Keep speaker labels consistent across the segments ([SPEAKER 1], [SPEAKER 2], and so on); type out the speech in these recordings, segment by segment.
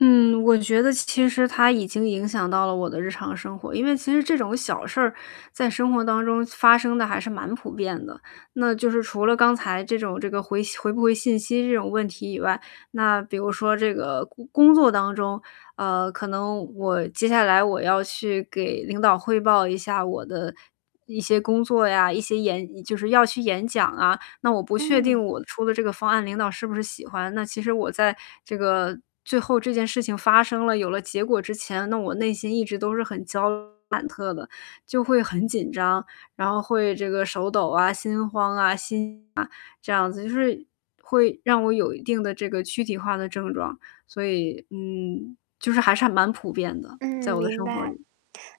[SPEAKER 1] 嗯，我觉得其实它已经影响到了我的日常生活。因为其实这种小事儿，在生活当中发生得还是蛮普遍的，那就是除了刚才这种这个回信回不回信息这种问题以外，那比如说这个工工作当中，呃，可能我接下来我要去给领导汇报一下我的一些工作呀，一些演就是要去演讲啊，那我不确定
[SPEAKER 2] 嗯。
[SPEAKER 1] 我出的这个方案领导是不是喜欢。那其实我在这个最后这件事情发生了，有了结果之前，那我内心一直都是很焦虑忐忑的，就会很紧张。然后会这个手抖啊、心慌啊、心悸啊这样子，就是会让我有一定的这个躯体化的症状。所以，嗯，就是还是还蛮普遍的，
[SPEAKER 2] 嗯，
[SPEAKER 1] 在我的
[SPEAKER 2] 明
[SPEAKER 1] 生活
[SPEAKER 2] 白。
[SPEAKER 1] 里。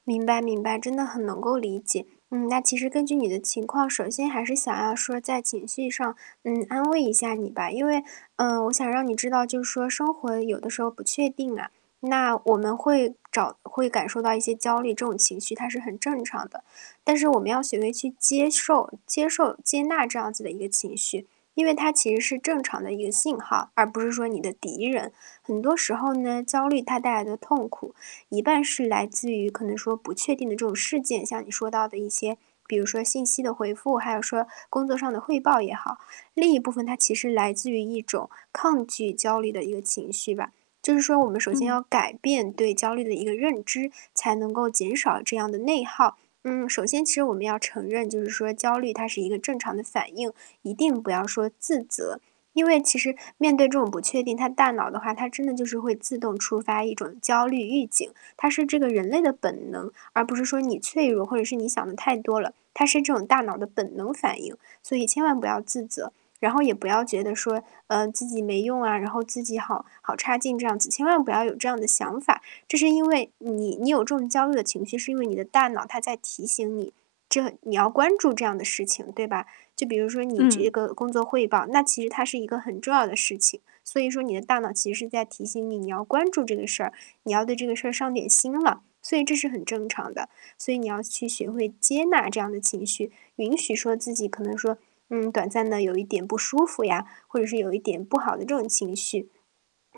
[SPEAKER 2] 明白明白，真的很能够理解。嗯。那其实根据你的情况，首先还是想要说在情绪上，嗯，安慰一下你吧。因为，呃，我想让你知道，就是说生活有的时候不确定啊，那我们会找会感受到一些焦虑，这种情绪它是很正常的。但是我们要学会去接受接受接纳这样子的一个情绪，因为它其实是正常的一个信号，而不是说你的敌人。很多时候呢，焦虑它带来的痛苦，一半是来自于可能说不确定的这种事件，像你说到的一些，比如说信息的回复，还有说工作上的汇报也好。另一部分它其实来自于一种抗拒焦虑的一个情绪吧，就是说我们首先
[SPEAKER 1] 嗯。
[SPEAKER 2] 要改变对焦虑的一个认知，才能够减少这样的内耗。嗯，首先其实我们要承认，就是说焦虑它是一个正常的反应，一定不要说自责。因为其实面对这种不确定，它大脑的话，它真的就是会自动触发一种焦虑预警，它是这个人类的本能，而不是说你脆弱，或者是你想得太多了，它是这种大脑的本能反应。所以千万不要自责，然后也不要觉得说，呃，自己没用啊，然后自己好好差劲这样子，千万不要有这样的想法。这是因为你你有这种焦虑的情绪，是因为你的大脑它在提醒你，这你要关注这样的事情，对吧？就比如说你这
[SPEAKER 1] 嗯。
[SPEAKER 2] 个工作汇报，那其实它是一个很重要的事情。所以说你的大脑其实是在提醒你，你要关注这个事儿，你要对这个事儿上点心了，所以这是很正常的。所以你要去学会接纳这样的情绪，允许说自己可能说，嗯，短暂地有一点不舒服呀，或者是有一点不好的这种情绪。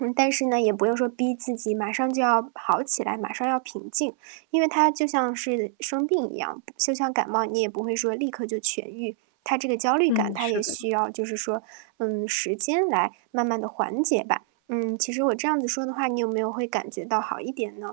[SPEAKER 2] 嗯，但是呢，也不用说逼自己马上就要好起来，马上要平静，因为它就像是生病一样，就像感冒你也不会说立刻就痊愈。它这个焦虑感，
[SPEAKER 1] 嗯，
[SPEAKER 2] 它
[SPEAKER 1] 是
[SPEAKER 2] 也
[SPEAKER 1] 的。
[SPEAKER 2] 需要就是说，嗯，时间来慢慢地缓解吧。嗯，其实我这样子说的话，你有没有会感觉到好一点呢？